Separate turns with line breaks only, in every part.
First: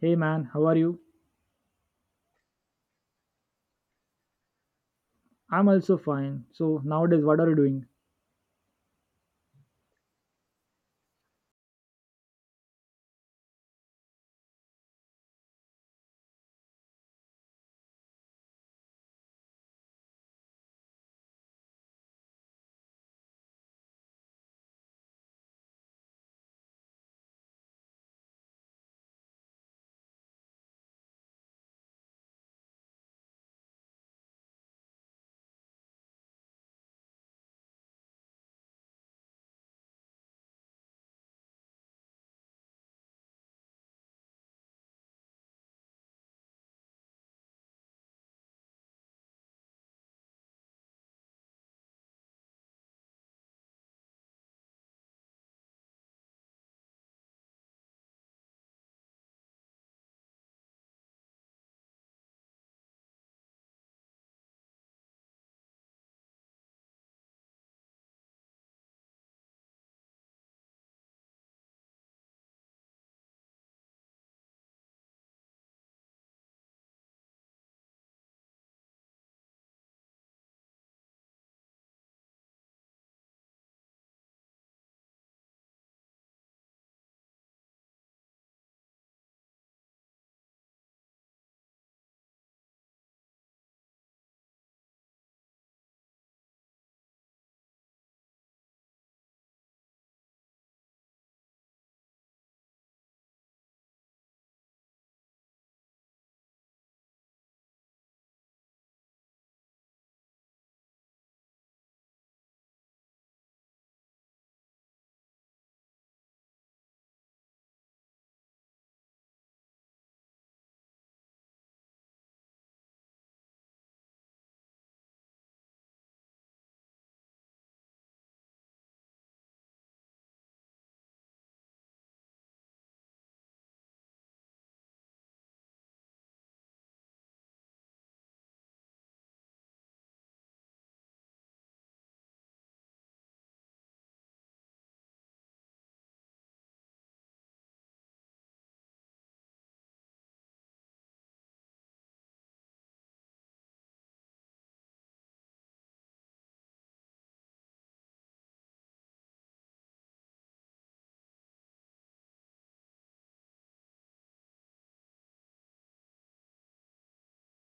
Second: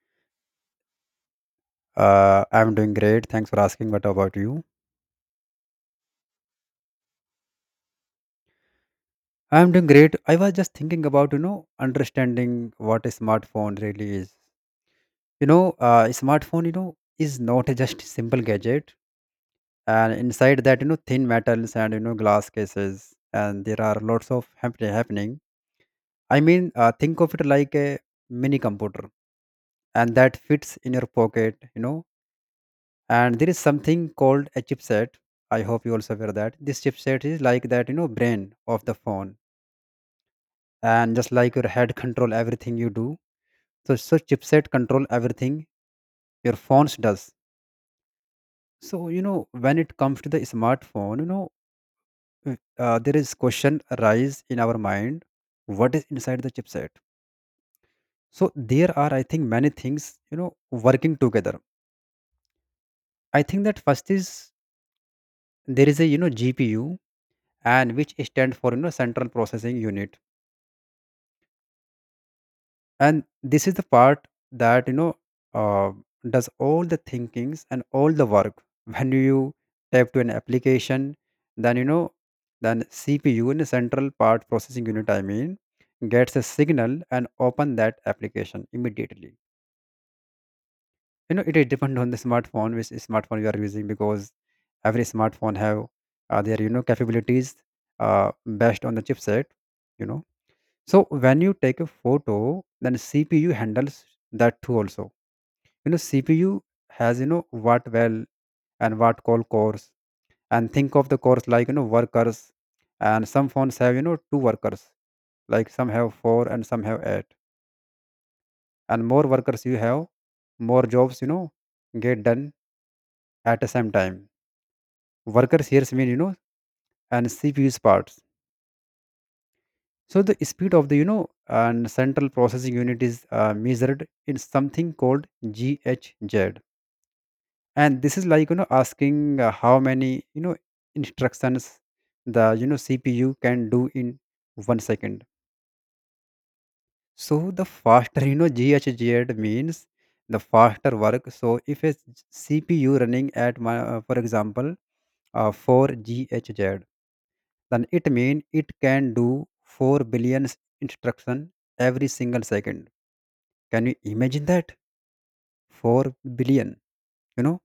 Hey man, how are you?
I'm doing great. Thanks for asking. What about you?
I'm also fine. So nowadays, what are you doing?
I'm doing great. I was just thinking about understanding what a smartphone really is. A smartphone is not a just simple gadget. And inside that thin metals and glass cases. And there are lots of happening. I mean, think of it like a mini computer. And that fits in your pocket. And there is something called a chipset. I hope you also aware that. This chipset is like that brain of the phone, and just like your head control everything you do, so chipset control everything your phones does. So when it comes to the smartphone there is question arise in our mind. What is inside the chipset? So there are, I think, many things working together. I think that first is there is a GPU, and which stands for central processing unit. And this is the part that uh, does all the thinkings and all the work when you tap to an application. Then then CPU, in the central part processing unit I mean, gets a signal and open that application immediately. It is depend on the smartphone, which smartphone you are using, because every smartphone have their capabilities uh, based on the chipset you know so when you take a photo, then CPU handles that too also. You know, CPU has what well and what call cores. And think of the cores like workers. And some phones have two workers. Like some have four and some have eight. And more workers you have, more jobs, get done at the same time. Workers here mean, and CPU's parts. So the speed of the and central processing unit is measured in something called GHZ. And this is like asking how many instructions the CPU can do in 1 second. So the faster GHZ means the faster work. So if a CPU running at for example 4 GHZ, then it means it can do 4 billion instruction every single second. Can you imagine that? 4 billion. you know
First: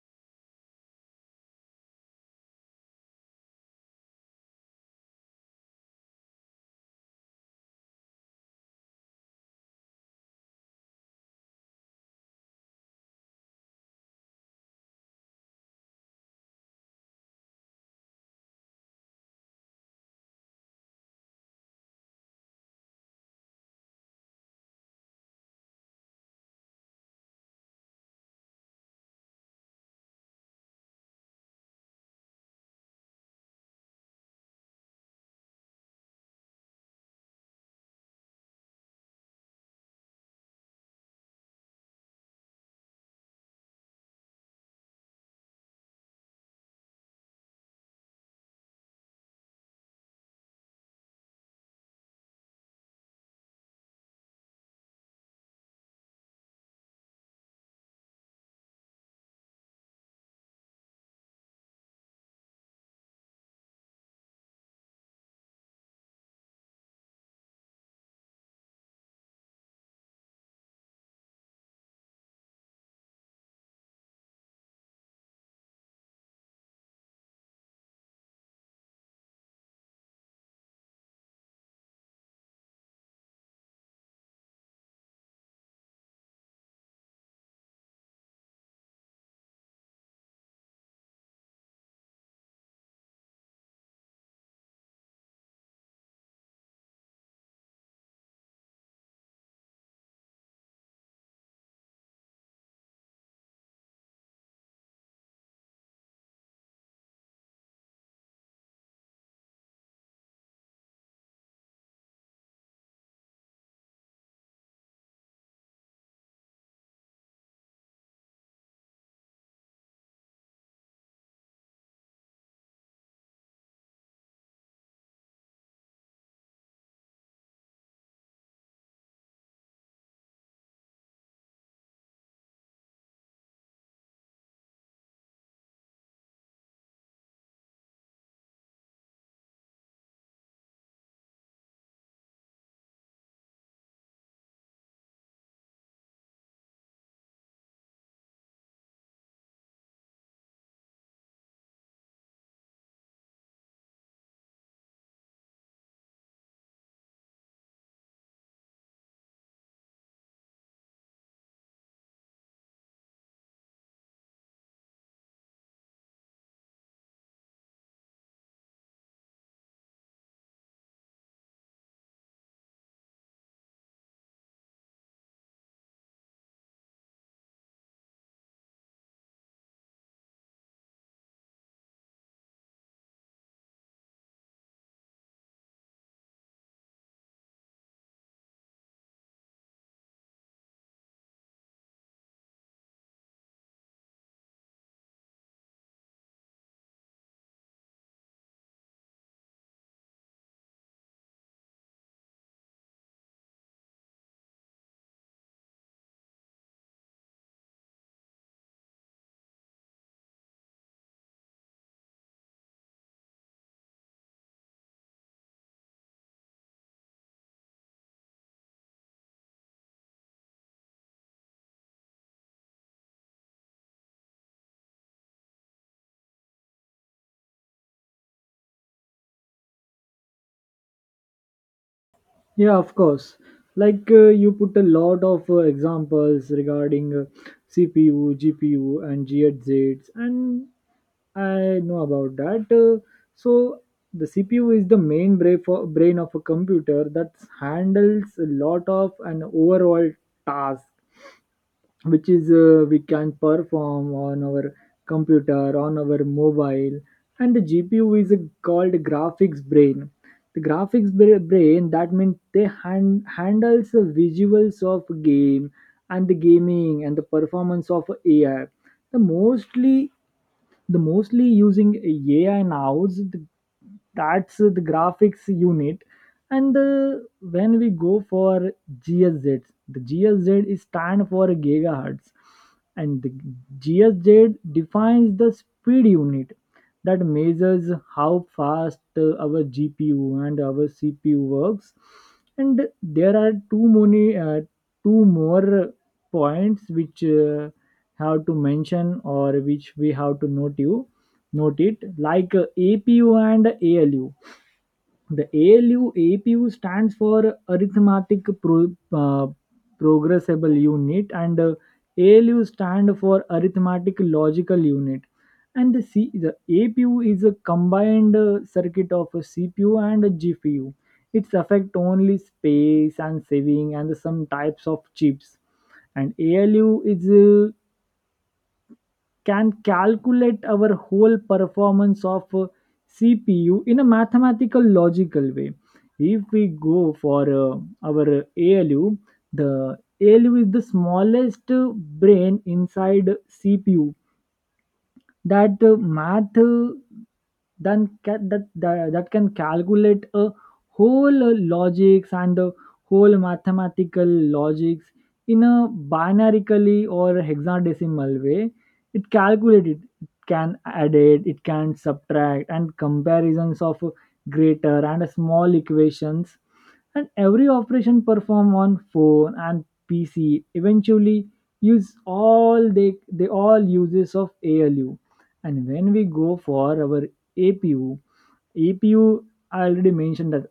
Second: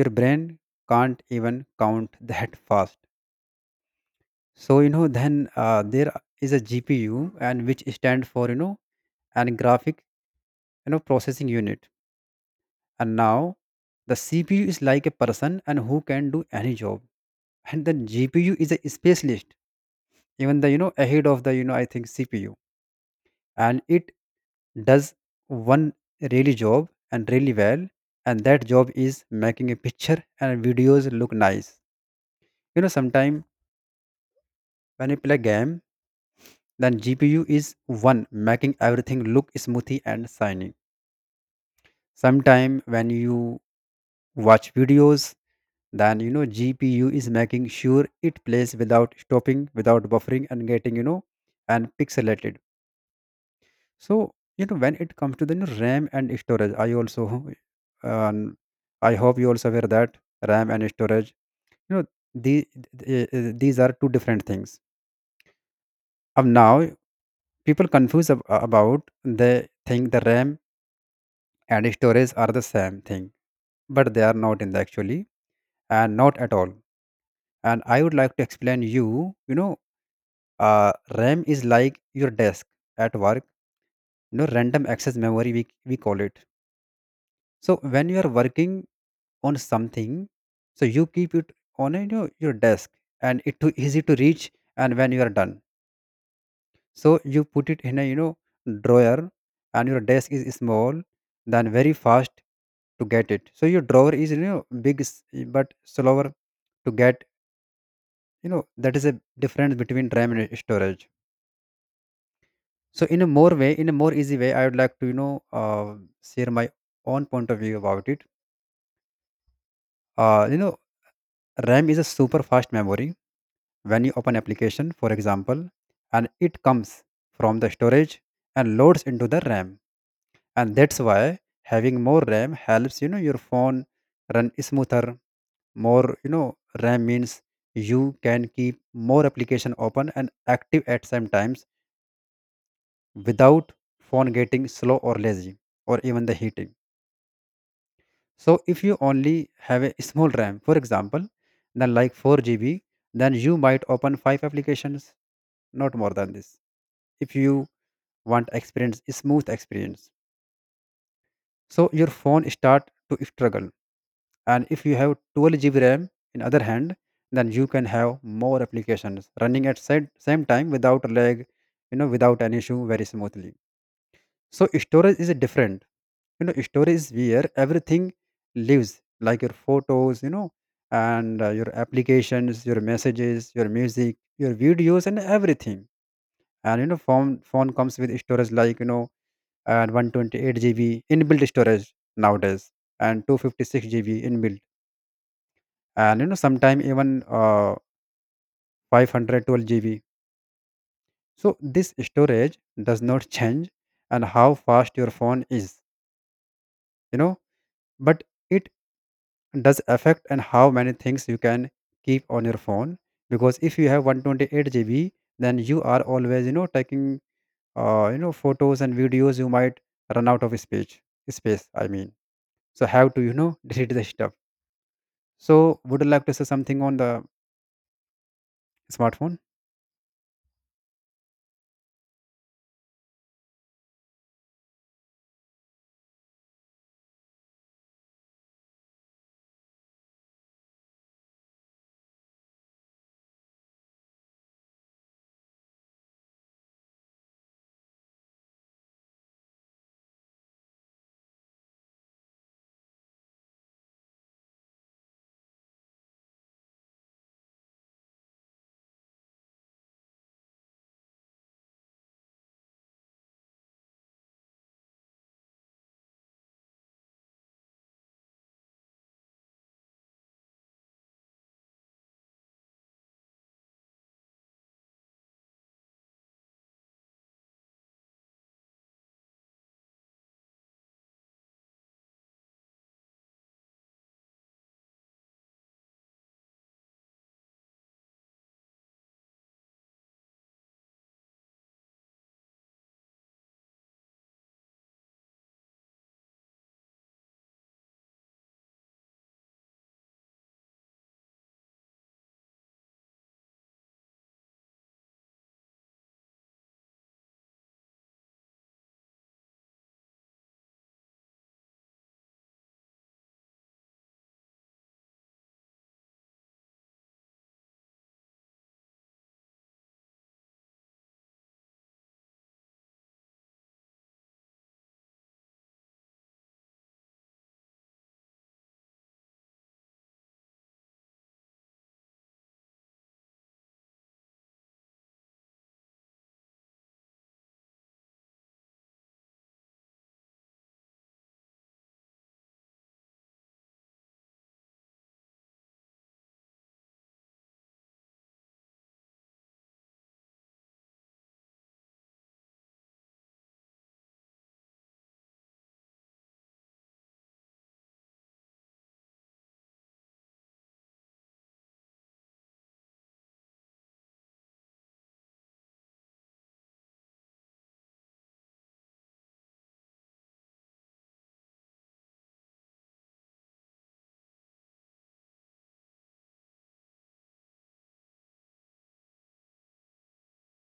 your brain can't even count that fast. So you know, then there is a GPU, and which stand for and graphic processing unit. And now, the CPU is like a person and who can do any job. And then GPU is a specialist, even the ahead of the I think CPU, and it does one really job and really well. And that job is making a picture and videos look nice. Sometime when you play game, then GPU is one making everything look smoothy and shiny. Sometime when you watch videos, then GPU is making sure it plays without stopping, without buffering, and getting and pixelated. So when it comes to the RAM and storage I also um, I hope you also aware that RAM and storage you know the, these are two different things. Of now people confuse about, they think the RAM and storage are the same thing, but they are not in the actually, and not at all. And I would like to explain you. You know uh, RAM is like your desk at work, you know random access memory we call it. So when you are working on something, so you keep it on a your desk, and it too easy to reach. And when you are done, so you put it in a drawer. And your desk is small, then very fast to get it. So your drawer is big but slower to get. That is a difference between RAM and storage. So in a more way, in a more easy way, I would like to share my own point of view about it. Uh, you know, RAM is a super fast memory. When you open application, for example, and it comes from the storage and loads into the RAM, and that's why having more RAM helps your phone run smoother. More RAM means you can keep more application open and active at same times without phone getting slow or lazy or even the heat. So if you only have a small RAM, for example, then like 4 GB, then you might open five applications, not more than this. If you want experience, smooth experience. So your phone start to struggle. And if you have 12 GB RAM, in other hand, then you can have more applications running at same time without lag, without an issue, very smoothly. So storage is different. Story is where everything lives, like your photos and your applications, your messages, your music, your videos, and everything. And phone comes with storage like and 128 GB inbuilt storage nowadays, and 256 GB inbuilt, and sometime even 512 GB. So this storage does not change and how fast your phone is, you know, but does affect and how many things you can keep on your phone. Because if you have 128 GB, then you are always taking photos and videos, you might run out of space. Space I mean. So have to delete the stuff. So would you like to say something on the smartphone?
Yeah, of course. Like, you put a lot of examples regarding CPU, GPU, and GHZs, and I know about that. So the CPU is the main brain of a computer that handles a lot of an overall task which is, we can perform on our computer on our mobile. And the GPU is called graphics brain, brain. That means they handles the visuals of game and the gaming and the performance of AI, the mostly the mostly using AI nows. That's the graphics unit. And when we go for GSZ, the GSZ is stand for gigahertz, and the GSZ defines the speed unit that measures how fast our GPU and our CPU works. And there are two more points which have to mention, or which we have to note it, like APU and ALU. The ALU APU stands for arithmetic uh, progressible unit, and ALU stand for arithmetic logical unit. And the APU is a combined circuit of a CPU and a GPU. Its affect only space and saving and some types of chips. And ALU is can calculate our whole performance of CPU in a mathematical logical way. If we go for our ALU, the ALU is the smallest brain inside CPU that that can calculate a whole logics and the whole mathematical logics in a binarically or hexadecimal way. It calculate it, it can add it can subtract, and comparisons of greater and small equations. And every operation performed on phone and PC eventually use all, they all uses of ALU. And when we go for our APU, APU I already mentioned that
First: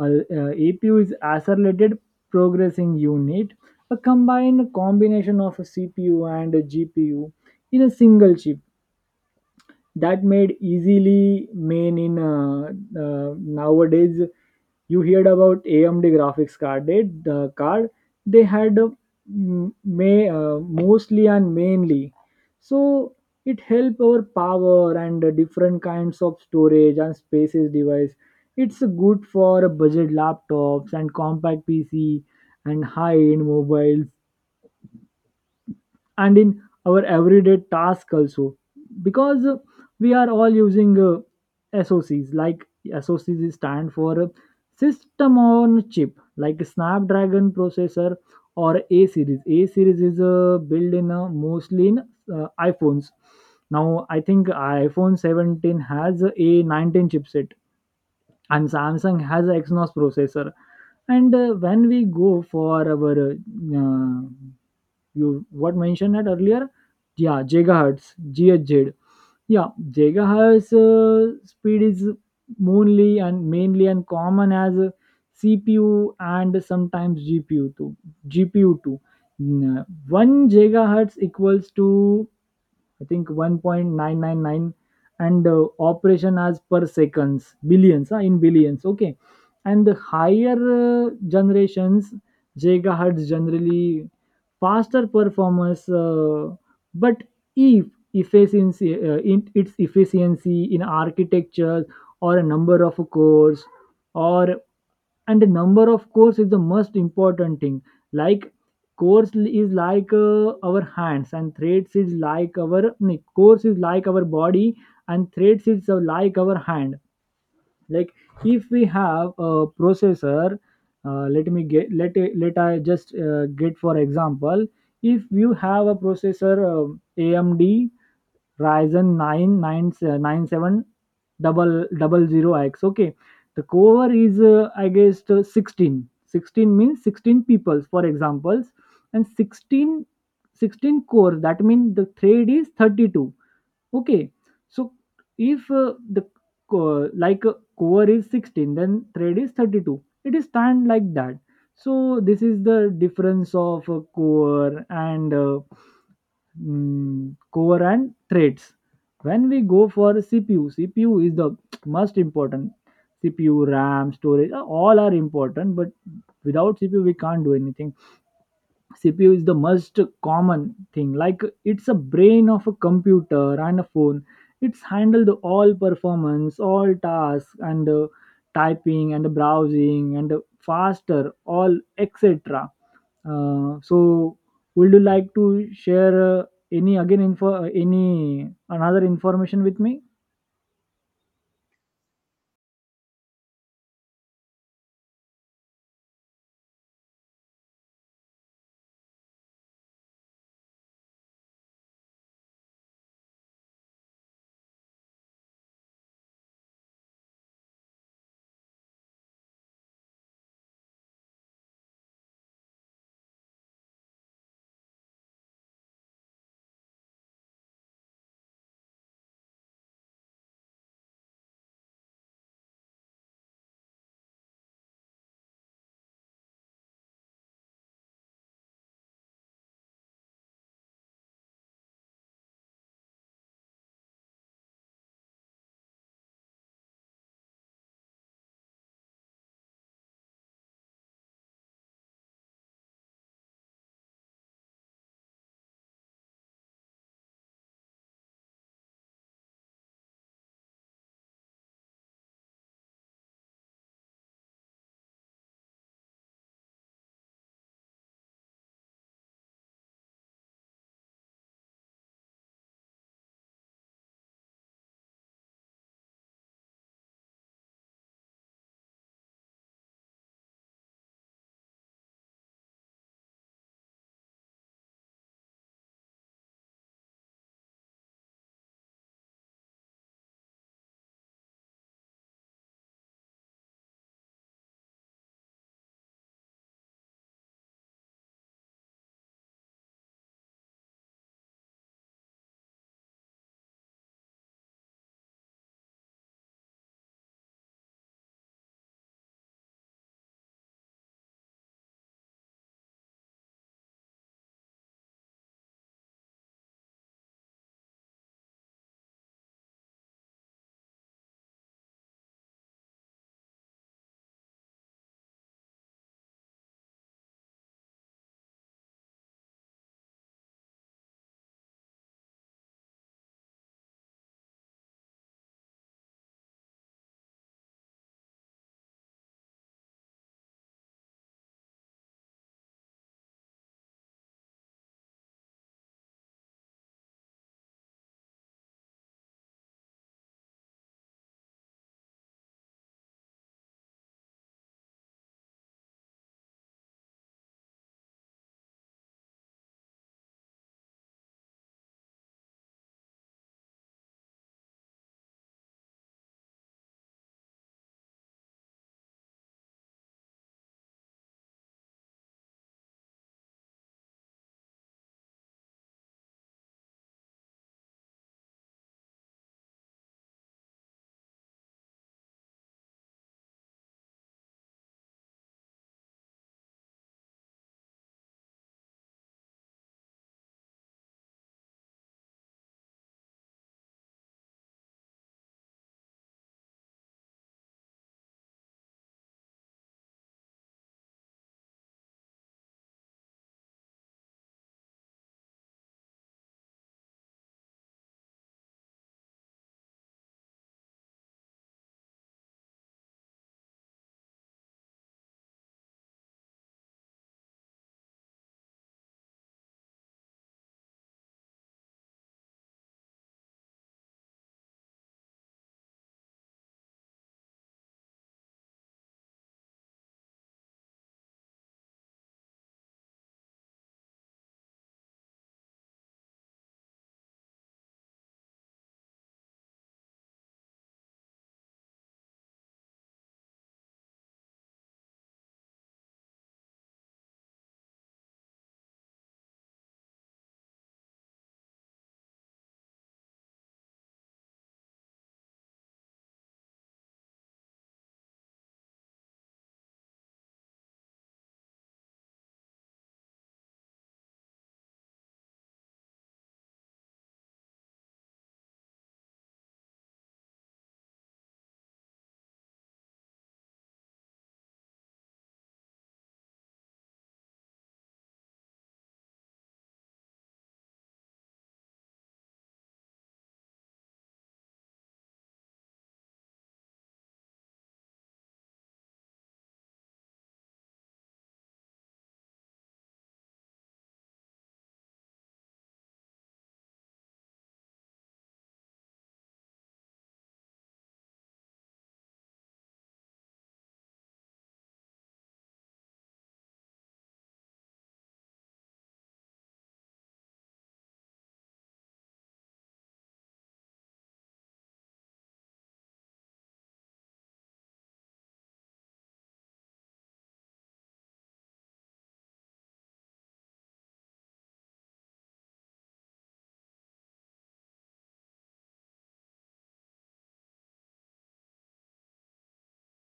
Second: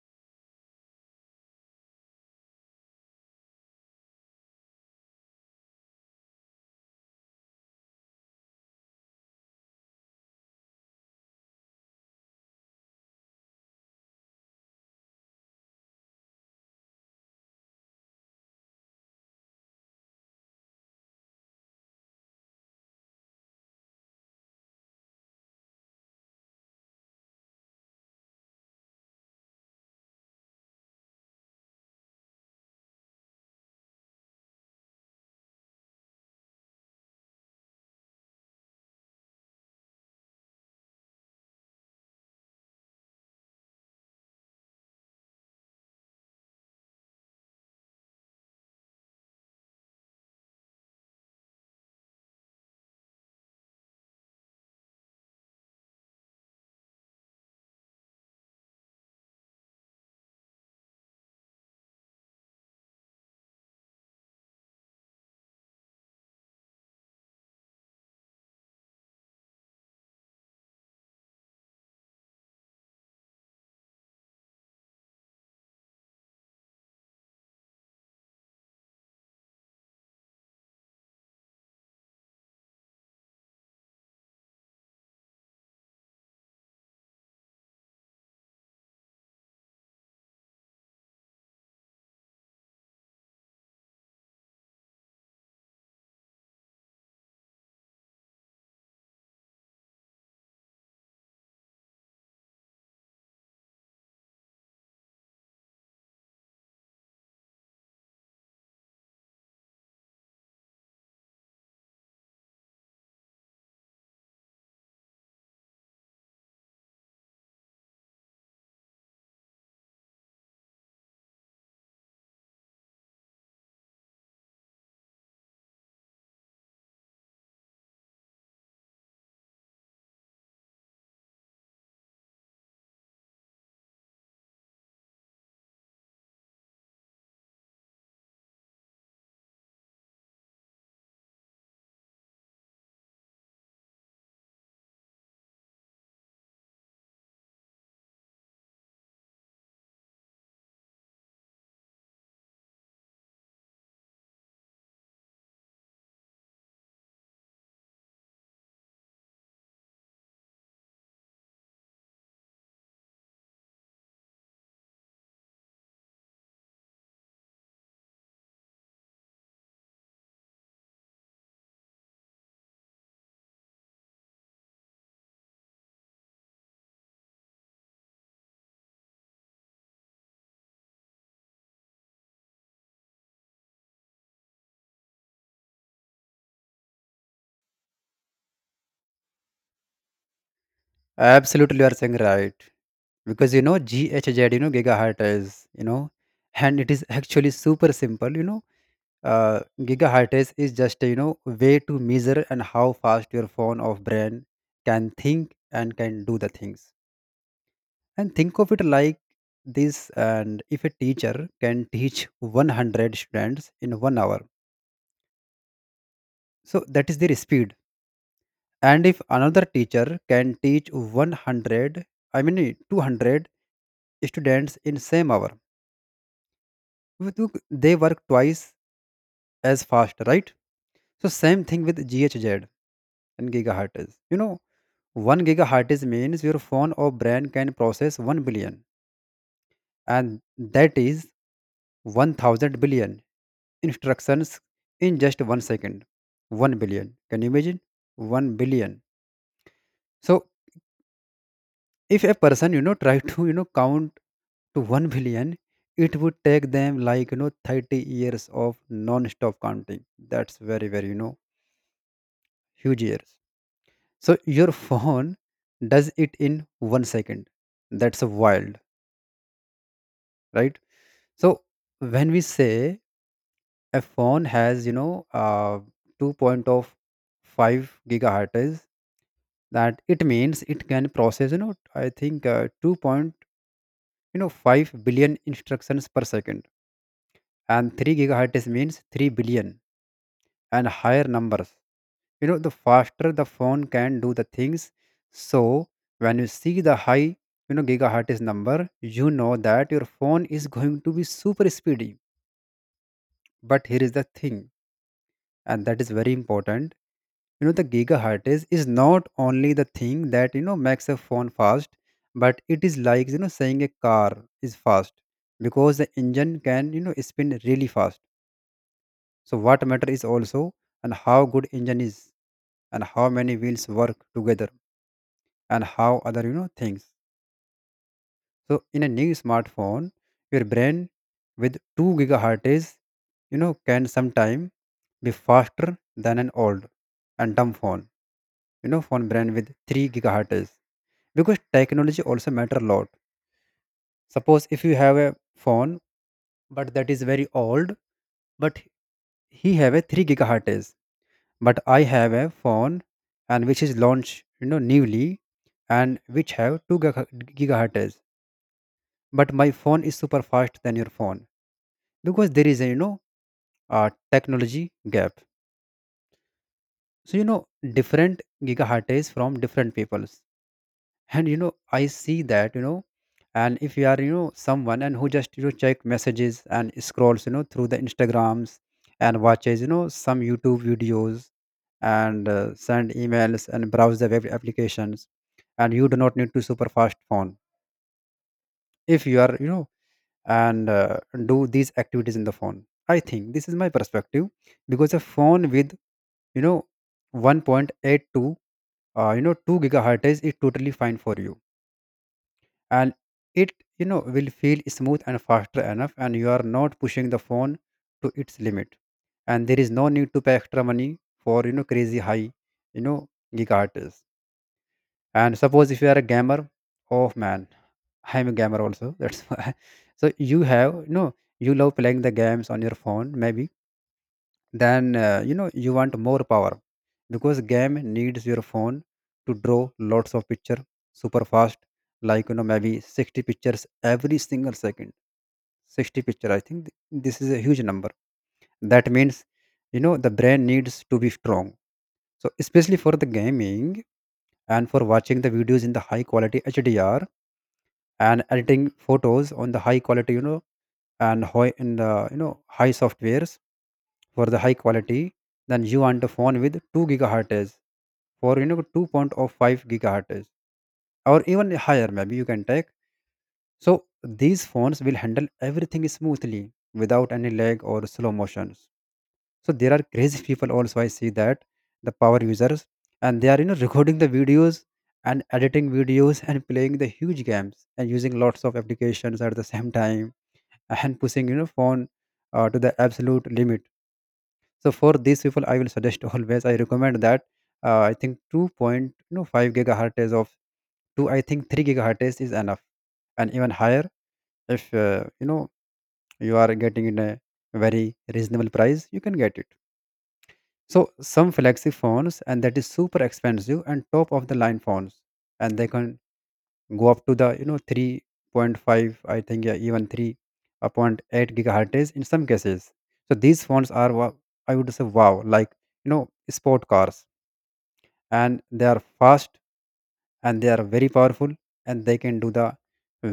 APU is accelerated progressing unit, a combined combination of a CPU and a GPU in a single chip that made easily main in nowadays. You heard about AMD graphics card, the card they had m- may mostly and mainly. So it help our power and different kinds of storage and spaces device. It's good for budget laptops and compact PC and high end mobiles, and in our everyday task also, because we are all using socs like socs. Stand for system on chip, like Snapdragon processor, or A series is built in mostly in iPhones. Now I think iPhone 17 has a 19 chipset, and Samsung has a Exynos processor. And when we go for our you what mentioned that earlier, yeah, gigahertz, GHz. Yeah, gigahertz speed is mainly and mainly and common as CPU, and sometimes GPU too, gpu too 1 gigahertz equals to I think 1.999, and operation as per seconds billions, in billions, okay. And the higher generations gigahertz, generally faster performance, but if efficiency, in its efficiency in architecture, or a number of cores, or, and the number of cores is the most important thing. Like is like our hands, and threads is like our no, cores is like our body, and threads is like our hand. Like if we have a processor, let me get let let I just get, for example, if you have a processor, AMD Ryzen 9 9 9 7 double double zero X, okay, the core is I guess 16 16 means 16 peoples, for examples, and sixteen 16 cores, that means the thread is 32. Okay, so if the like core is 16, then thread is 32. It is stand like that. So this is the difference of core and core and threads. When we go for CPU, CPU is the most important. CPU, RAM, storage, all are important, but without CPU we can't do anything. CPU is the most common thing, like it's a brain of a computer and a phone. It's handled all performance, all tasks, and typing and browsing and faster all, etc. So would you like to share any another information with me?
Absolutely, you are saying right. Because GHZ gigahertz, you know, and it is actually super simple, you know. Gigahertz is just way to measure and how fast your phone or brain can think and can do the things. And think of it like this. And if a teacher can teach 100 students in 1 hour, so that is their speed. And if another teacher can teach 100, I mean 200 students in same hour, look, they work twice as fast, right? So same thing with GHZ and gigahertz, you know, 1 gigahertz is means your phone or brain can process 1 billion, and that is 1,000 billion instructions in just 1 second. 1 billion. Can you imagine? 1 billion. So, if a person, try to, count to 1 billion, it would take them like, 30 years of non stop counting. That's very, very, huge years. So, your phone does it in 1 second. That's wild, right? So when we say a phone has, 2.5 gigahertz, that it means it can process, I think 2 point, 5 billion instructions per second. And 3 gigahertz means 3 billion and higher numbers. You know, the faster the phone can do the things. So when you see the high, gigahertz number, you know that your phone is going to be super speedy. But here is the thing, and that is very important. The gigahertz is not only the thing that makes a phone fast, but it is like saying a car is fast because the engine can spin really fast. So what matter is also, and how good engine is, and how many wheels work together, and how other things. So in a new smartphone your brain with 2 gigahertz can sometime be faster than an old and dumb phone phone brand with 3 gigahertz, because technology also matter a lot. Suppose if you have a phone but that is very old, but he have a 3 gigahertz, but I have a phone and which is launched newly and which have 2 gigahertz, but my phone is super fast than your phone, because there is a a technology gap. So different gigahertz from different people. And I see that and if you are someone and who just check messages and scrolls through the Instagrams and watches some YouTube videos and send emails and browse the web applications, and you do not need to super fast phone. If you are and do these activities in the phone, I think this is my perspective. Because a phone with you know 1.82 2 gigahertz is totally fine for you. And it will feel smooth and faster enough, and you are not pushing the phone to its limit. And there is no need to pay extra money For crazy high you know gigahertz. And suppose if you are a gamer. Oh man, I'm a gamer also, that's why. So you have, you love playing the games on your phone maybe. Then you want more power, because game needs your phone to draw lots of picture super fast, like maybe 60 pictures every single second. 60 picture, I think this is a huge number. That means, the brain needs to be strong. So especially for the gaming, and for watching the videos in the high quality HDR, and editing photos on the high quality, and high in the, high softwares for the high quality. Then you want a phone with 2 gigahertz, for 2.5 gigahertz, or even higher maybe you can take. So these phones will handle everything smoothly, without any lag or slow motions. So there are crazy people also, I see that, the power users, and they are recording the videos and editing videos and playing the huge games and using lots of applications at the same time, and pushing, phone, to the absolute limit. So for these people I will suggest, always I recommend that, I think 2.5 gigahertz of, to I think 3 gigahertz is enough, and even higher. If you are getting in a very reasonable price, you can get it. So some flagship phones, and that is super expensive and top of the line phones, and they can go up to the, 3.5, I think, yeah, even 3.8 gigahertz in some cases. So these phones are I would say, wow, like sport cars, and they are fast, and they are very powerful, and they can do the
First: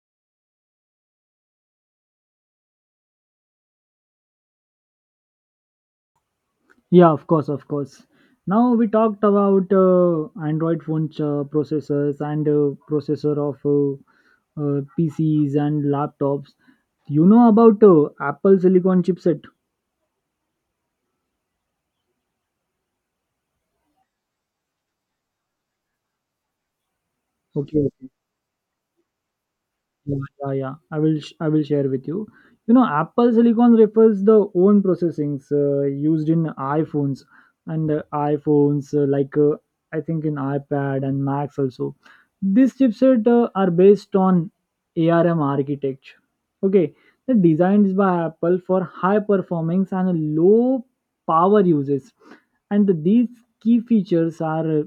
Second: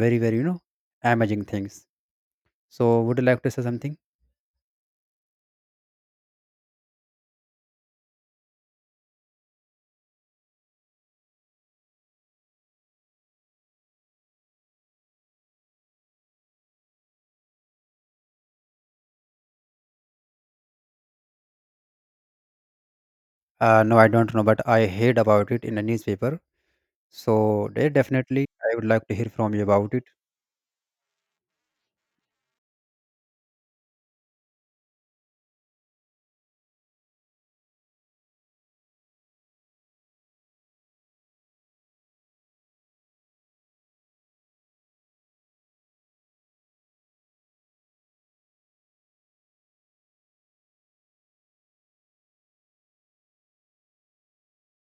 very very, amazing things. So would you like to say something?
Yeah, of course, of course. Now we talked about Android phone processors and processor of PCs and laptops. You know about Apple silicon chipset.
No, I don't know, but I heard about it in a newspaper, so
Okay.
they
Okay.
definitely, I would like to hear from you about it.
Yeah, yeah, yeah. I will share with you. You know, Apple Silicon refers the own processings used in iPhones, and iPhones like I think in iPad and Macs also. These chipset are based on ARM architecture. Okay, the designed by Apple for high performance and low power uses. And these key features are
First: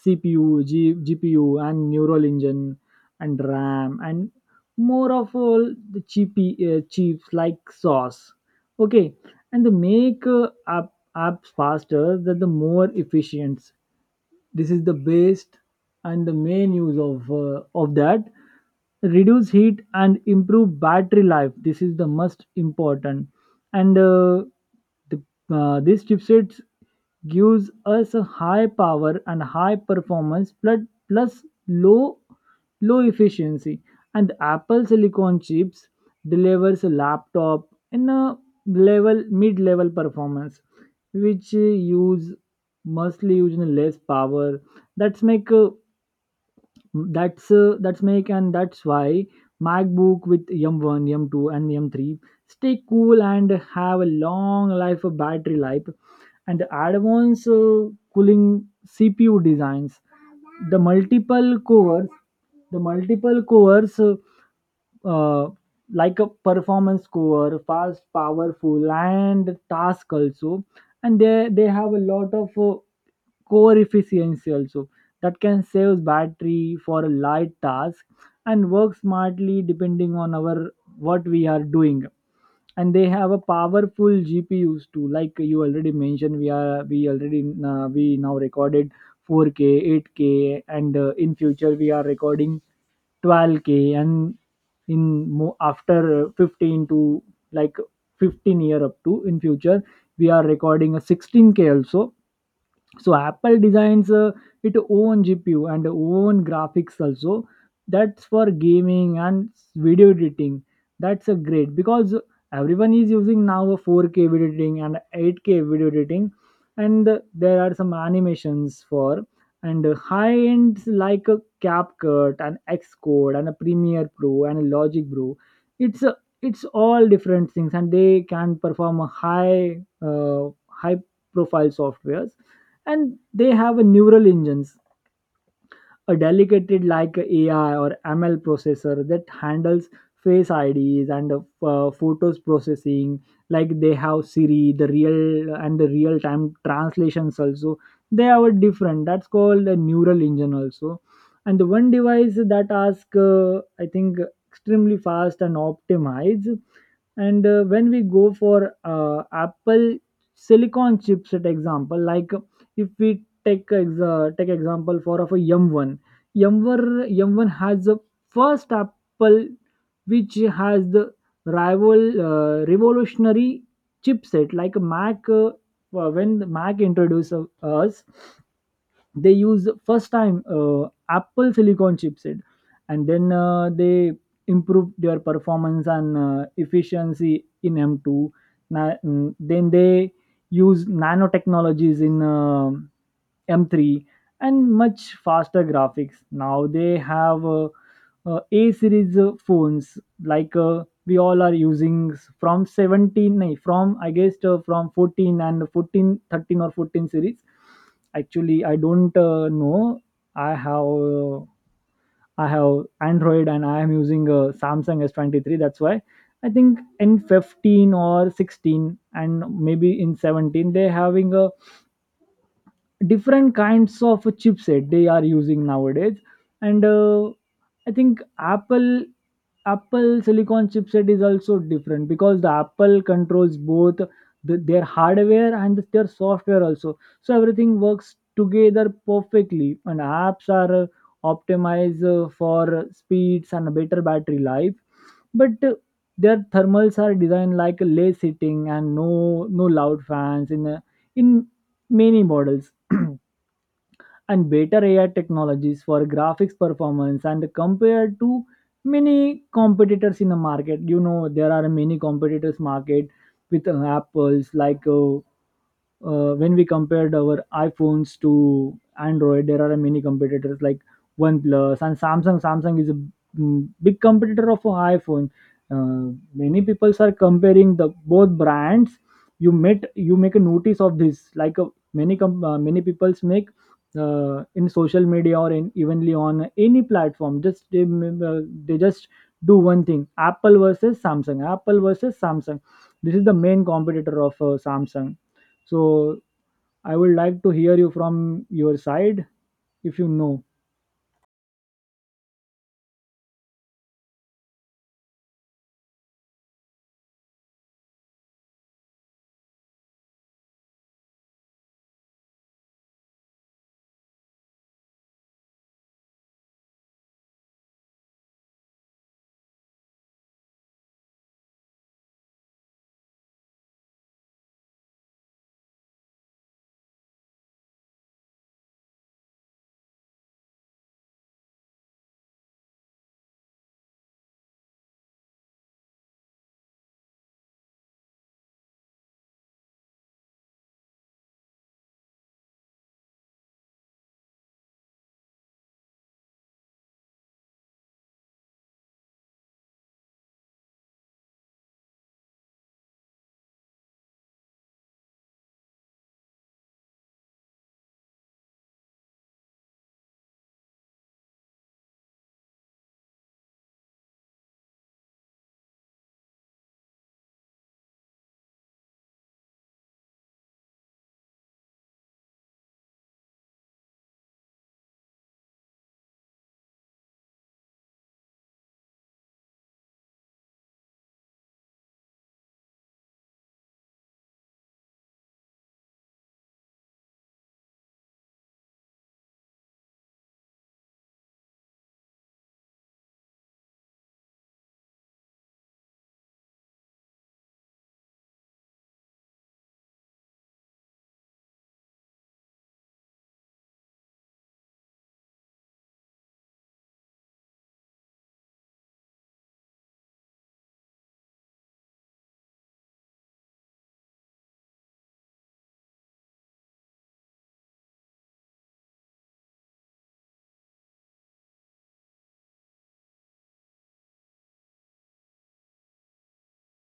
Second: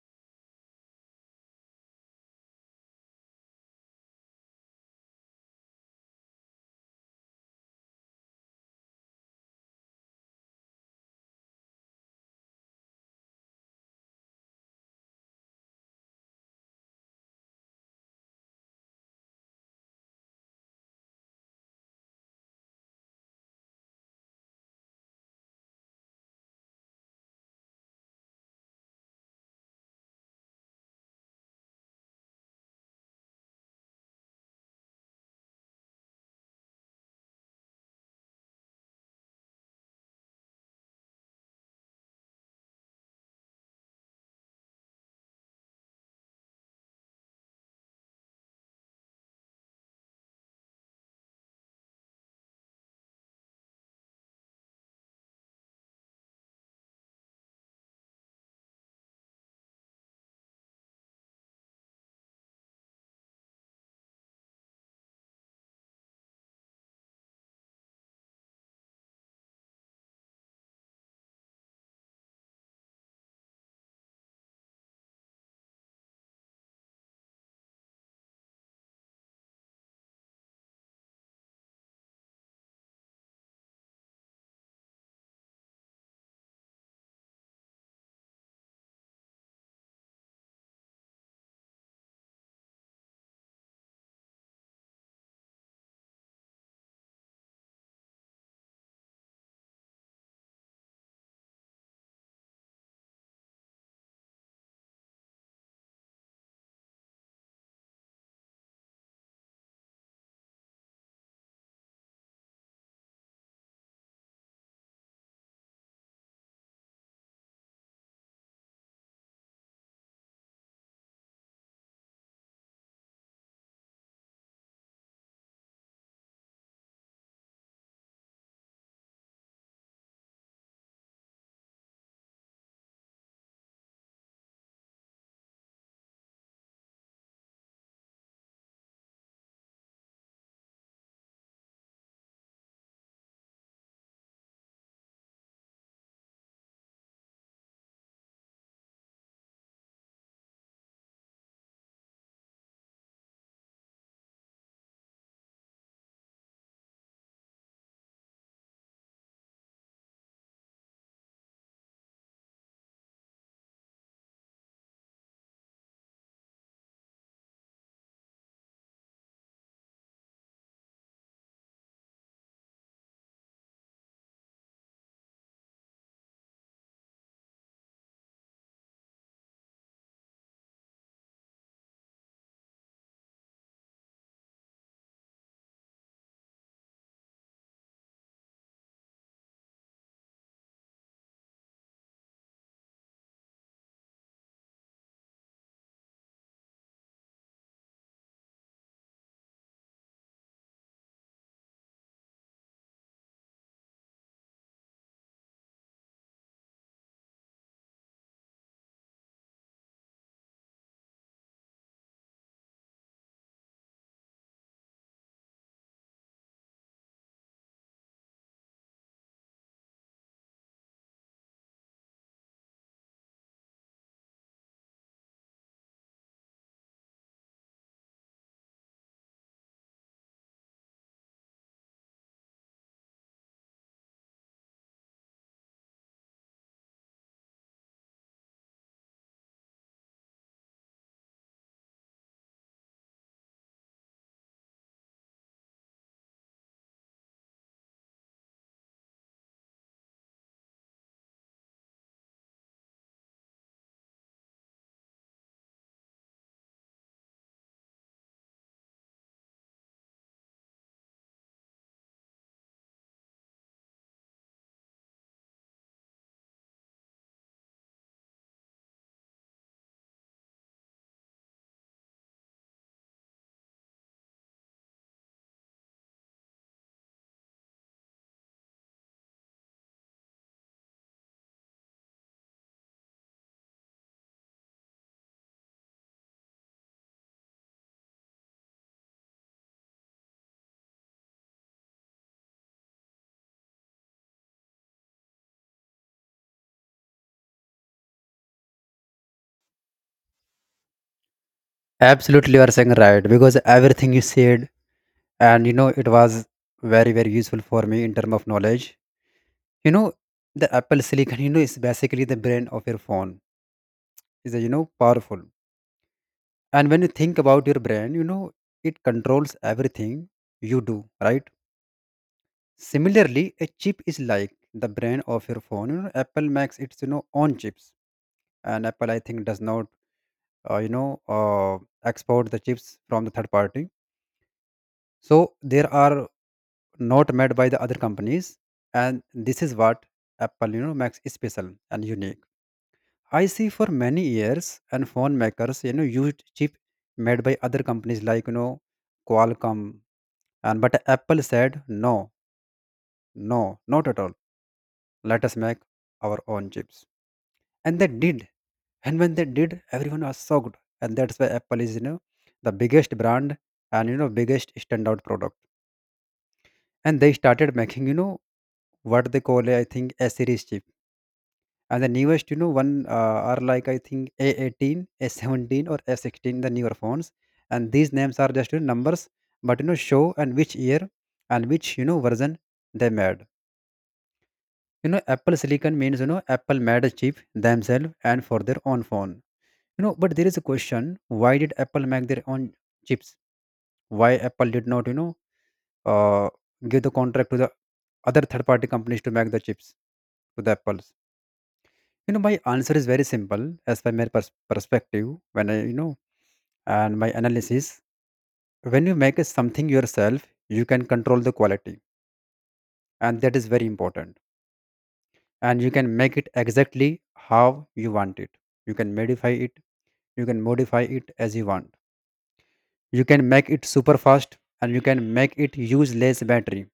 CPU, GPU, and neural engine, and RAM, and more of all the cheap chips, like sauce. Okay, and the make apps faster, that the more efficient, this is the best. And the main use of that, reduce heat and improve battery life. This is the most important. And the, these chipsets gives us a high power and high performance, plus low efficiency. And the Apple silicon chips delivers a laptop in a level mid level performance, which use mostly, using less power. that's make uh, that's make and that's why MacBook with M1, M2, and M3 stay cool and have a long life of battery life, and advanced cooling CPU designs, the multiple cores, the multiple cores uh, uh, like a performance core, fast powerful, and task also. And they have a lot of core efficiency also, that can save battery for a light task and work smartly depending on our what we are doing. And they have a powerful GPUs too, like you already mentioned. We are we already uh, we now recorded 4K 8K, and in future we are recording 12K, and in after 15 to, like, 15-year up to, in future we are recording a 16K also. So Apple designs its own GPU and own graphics also. That's for gaming and video editing. That's a great, because everyone is using now a 4K video editing and 8K video editing. And there are some animations for, and high ends, like a CapCut and Xcode and a Premiere Pro and a Logic Pro. It's a, it's all different things, and they can perform a high high profile softwares. And they have a neural engines, a delegated like AI or ML processor that handles face IDs and photos processing. Like they have Siri, the real time translations also. They are different. That's called a neural engine also. And the one device that ask I think extremely fast and optimized. And when we go for Apple silicon chipset example, like if we take take example for of a M1 has the first Apple, which has the rival revolutionary chipset, like a Mac, well, when the Mac introduced us, they use first time Apple silicon chipset. And then they improve their performance and efficiency in M2. Then they use nanotechnologies in M3, and much faster graphics. Now they have A series phones, like we all are using from 17, nay, from I guess from 14 and 14 13 or 14 series. Actually, I don't know. I have uh, I have Android, and I am using a Samsung S23. That's why I think in 15 or 16, and maybe in 17, they having a different kinds of a chipset they are using nowadays. And I think Apple silicon chipset is also different, because the Apple controls both their hardware and their software also, so everything works together perfectly. And apps are optimized for speeds and a better battery life. But their thermals are designed like less heating, and no loud fans in in many models, and better AI technologies for graphics performance, and compared to many competitors in the market. You know there are many competitors market with Apple's, like when we compared our iPhones to Android. There are many competitors like OnePlus and Samsung. Samsung is a big competitor of iPhone. Many people are comparing the both brands. You make a notice of this. Like many people make in social media or in evenly on any platform, just they just do one thing: Apple versus Samsung, Apple versus Samsung. This is the main competitor of Samsung. So I would like to hear you from your side, if you know.
Absolutely, you are saying right, because everything you said, and it was very very useful for me in term of knowledge. you know the Apple silicon, is basically the brain of your phone. Is a, powerful, and when you think about your brain, it controls everything you do, right? Similarly, a chip is like the brain of your phone. Apple makes its, own chips, and Apple I think does not, uh, you know uh, export the chips from the third party. So there are not made by the other companies, and this is what Apple, makes special and unique. I see for many years, and phone makers, used chip made by other companies, like Qualcomm, and but Apple said no, no, not at all. Let us make our own chips. And they did. And when they did, everyone was shocked. And that's why Apple is, the biggest brand, and biggest standout product. And they started making, what they call, I think, A series chip. And the newest, one are, like, I think, A18, A17, or A16, the newer phones. And these names are just, numbers, but show and which year, and which, version they made. Apple silicon means, Apple made a chip themselves and for their own phone. But there is a question, why did Apple make their own chips? Why Apple did not uh, give the contract to the other third party companies to make the chips to the Apples? My answer is very simple, as per my perspective, when I, and my analysis, when you make a something yourself, you can control the quality, and that is very important. And you can make it exactly how you want it. You can modify it, as you want. You can make it super fast, and you can make it use less battery,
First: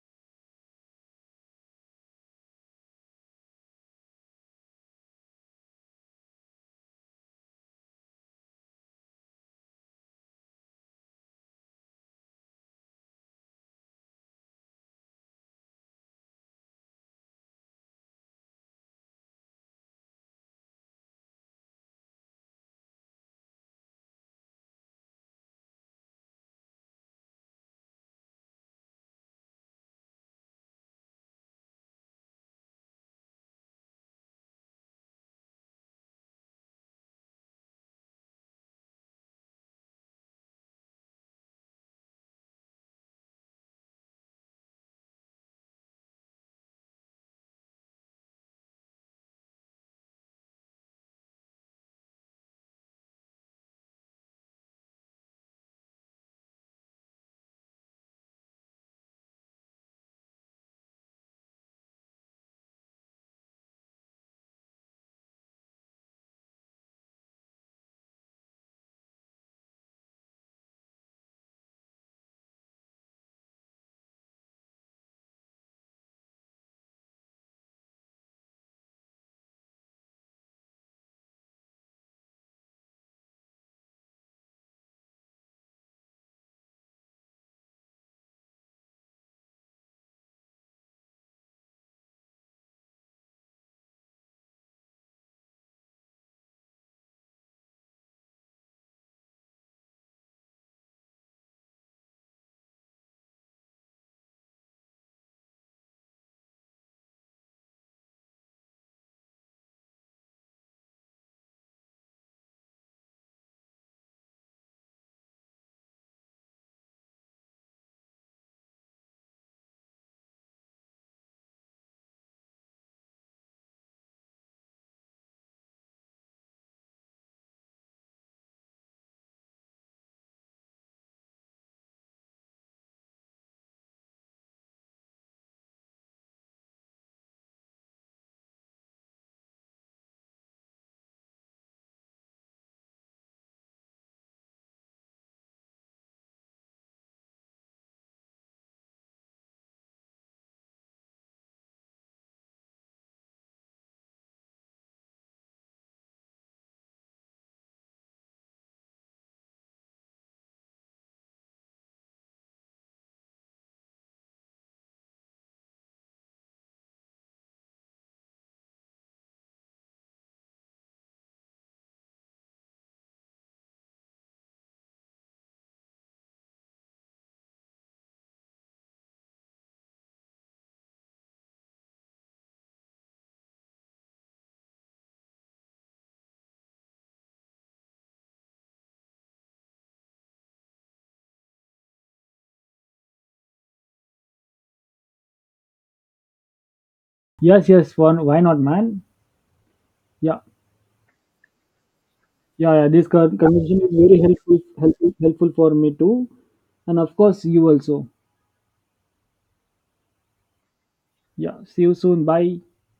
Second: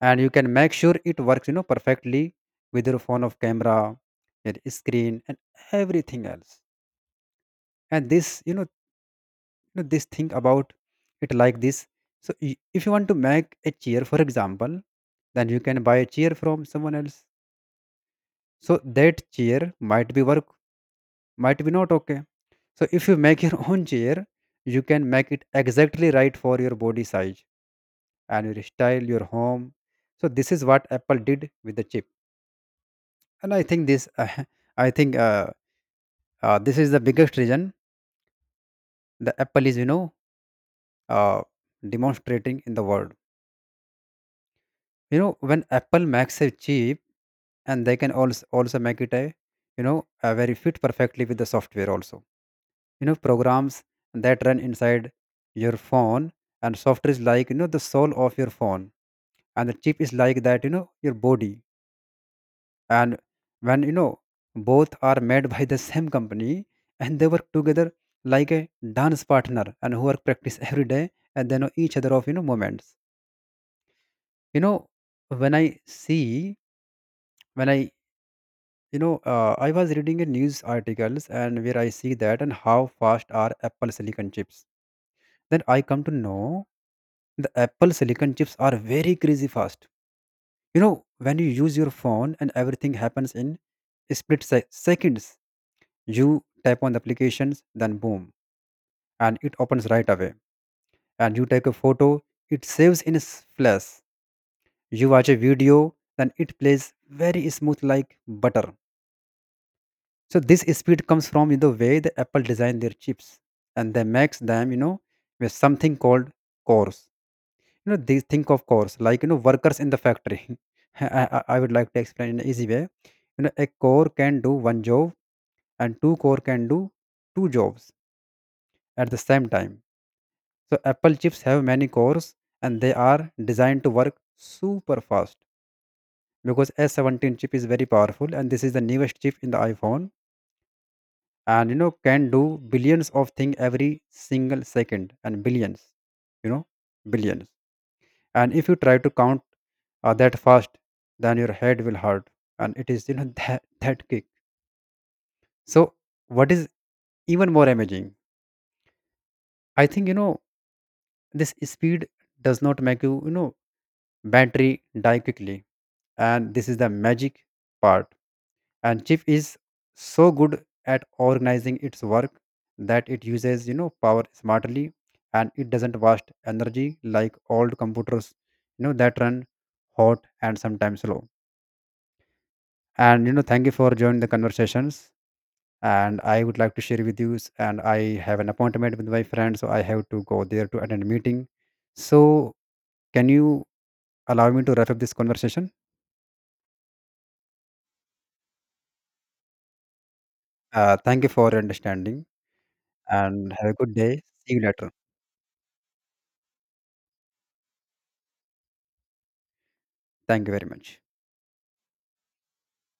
and you can make sure it works, perfectly, with your phone of camera, your screen, and everything else. And this, this thing about it like this. So if you want to make a chair, for example, then you can buy a chair from someone else, so that chair might be work, might be not okay. So if you make your own chair, you can make it exactly right for your body size, and you style, your home. So this is what Apple did with the chip, and I think this, I think this is the biggest reason the Apple is, uh, demonstrating in the world. You know when Apple makes a chip, and they can also make it a, a very fit perfectly with the software also. You know programs that run inside your phone, and software is like, the soul of your phone, and the chip is like that, your body. And when, both are made by the same company, and they work together like a dance partner and who are practice every day, and they know each other of, moments. you know when I see, when I, I was reading a news articles, and where I see that, and how fast are Apple silicon chips, then I come to know, the Apple silicon chips are very crazy fast. You know when you use your phone, and everything happens in split seconds. You tap on the applications, then boom, and it opens right away. And you take a photo, it saves in a flash. You watch a video, then it plays very smooth like butter. So this speed comes from the way the Apple design their chips, and they makes them, with something called cores. You know, they think of cores like, workers in the factory. I would like to explain in an easy way. You know, a core can do one job, and two core can do two jobs at the same time. So Apple chips have many cores, and they are designed to work super fast, because S17 chip is very powerful, and this is the newest chip in the iPhone, and can do billions of things every single second. And billions, you know billions, and if you try to count that fast, then your head will hurt. And it is, that that kick. So what is even more amazing, I think, this speed does not make you, you know battery die quickly. And this is the magic part. And chief is so good at organizing its work, that it uses, power smartly, and it doesn't waste energy like old computers, that run hot and sometimes slow. And thank you for joining the conversations. And I would like to share with you and I have an appointment with my friend, so I have to go there to attend a meeting. So can you allow me to wrap up this conversation?
Yes, yes, one why not man. Yeah.
Thank you for your understanding.
Yeah, yeah,
And have a
conversation
good
is very
day. See
helpful,
you later.
helpful helpful for me too. And of course you also.
Thank you very much.
Yeah, see you soon, bye.